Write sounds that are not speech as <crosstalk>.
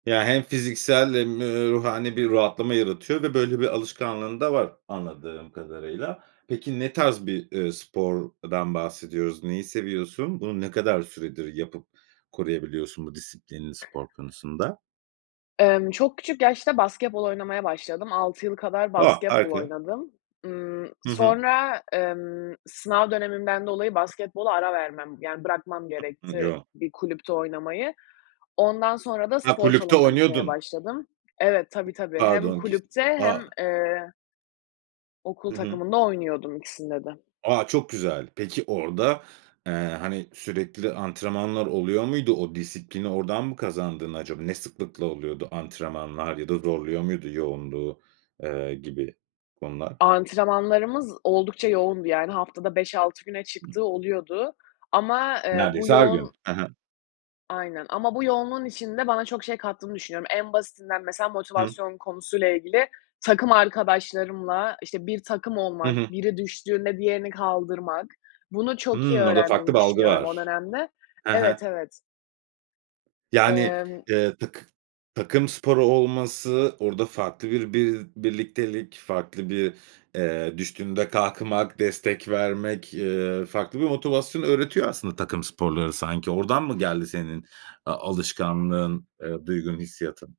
Ya, hem fiziksel hem, eee, ruhani bir rahatlama yaratıyor ve, böyle, bir alışkanlığın da var anladığım kadarıyla. Peki, ne tarz bir, eee, spordan bahsediyoruz? Neyi seviyorsun? Bunu ne kadar süredir yapıp koruyabiliyorsun bu disiplinini spor konusunda? Emm, çok küçük yaşta basketbol oynamaya başladım. 6 yıl kadar A, basketbol harika! oynadım. Imm, Hı hı. sonra, emm, sınav dönemimden dolayı basketbola ara vermem, yani, bırakmam gerekti <unintelligible> bir kulüpte oynamayı. Ondan sonra da Ha, spor kulüpte salonuna gitmeye oynuyordun. başladım Evet, tabii, tabii, hem Pardon kes kulüpte hem, a eee okul Hı hı. takımında oynuyordum ikisinde de. A, çok güzel! Peki orada, eee, hani, sürekli antrenmanlar oluyor muydu, o disiplini oradan mı kazandın acaba? Ne sıklıkla oluyordu antrenmanlar ya da zorluyor muydu yoğunluğu, eee, gibi konular? Antrenmanlarımız oldukça yoğundu, yani, haftada 5-6 güne çıktığı oluyordu ama, eee, bu Neredeyse her gün. yoğun He he. Aynen, ama bu yoğunluğun içinde bana çok şey kattığını düşünüyorum. En basitinden, mesela, Hı. motivasyon konusu ile ilgili takım arkadaşlarımla, işte, bir takım Hı olmak, hı. biri düştüğünde diğerini kaldırmak, bunu çok iyi Hımm, orada farklı öğrendiğimi bir algı düşünüyorum o var. dönemde. He he. Evet, evet. Yani, Emm eee, takı takım sporu olması orada farklı bir bi birliktelik, farklı bir, eee, düştüğünde kalkmak, destek vermek, ııı, farklı bir motivasyon öğretiyor, aslında, takım sporları sanki. Oradan mı geldi senin a alışkanlığın, eee, duygun, hissiyatın?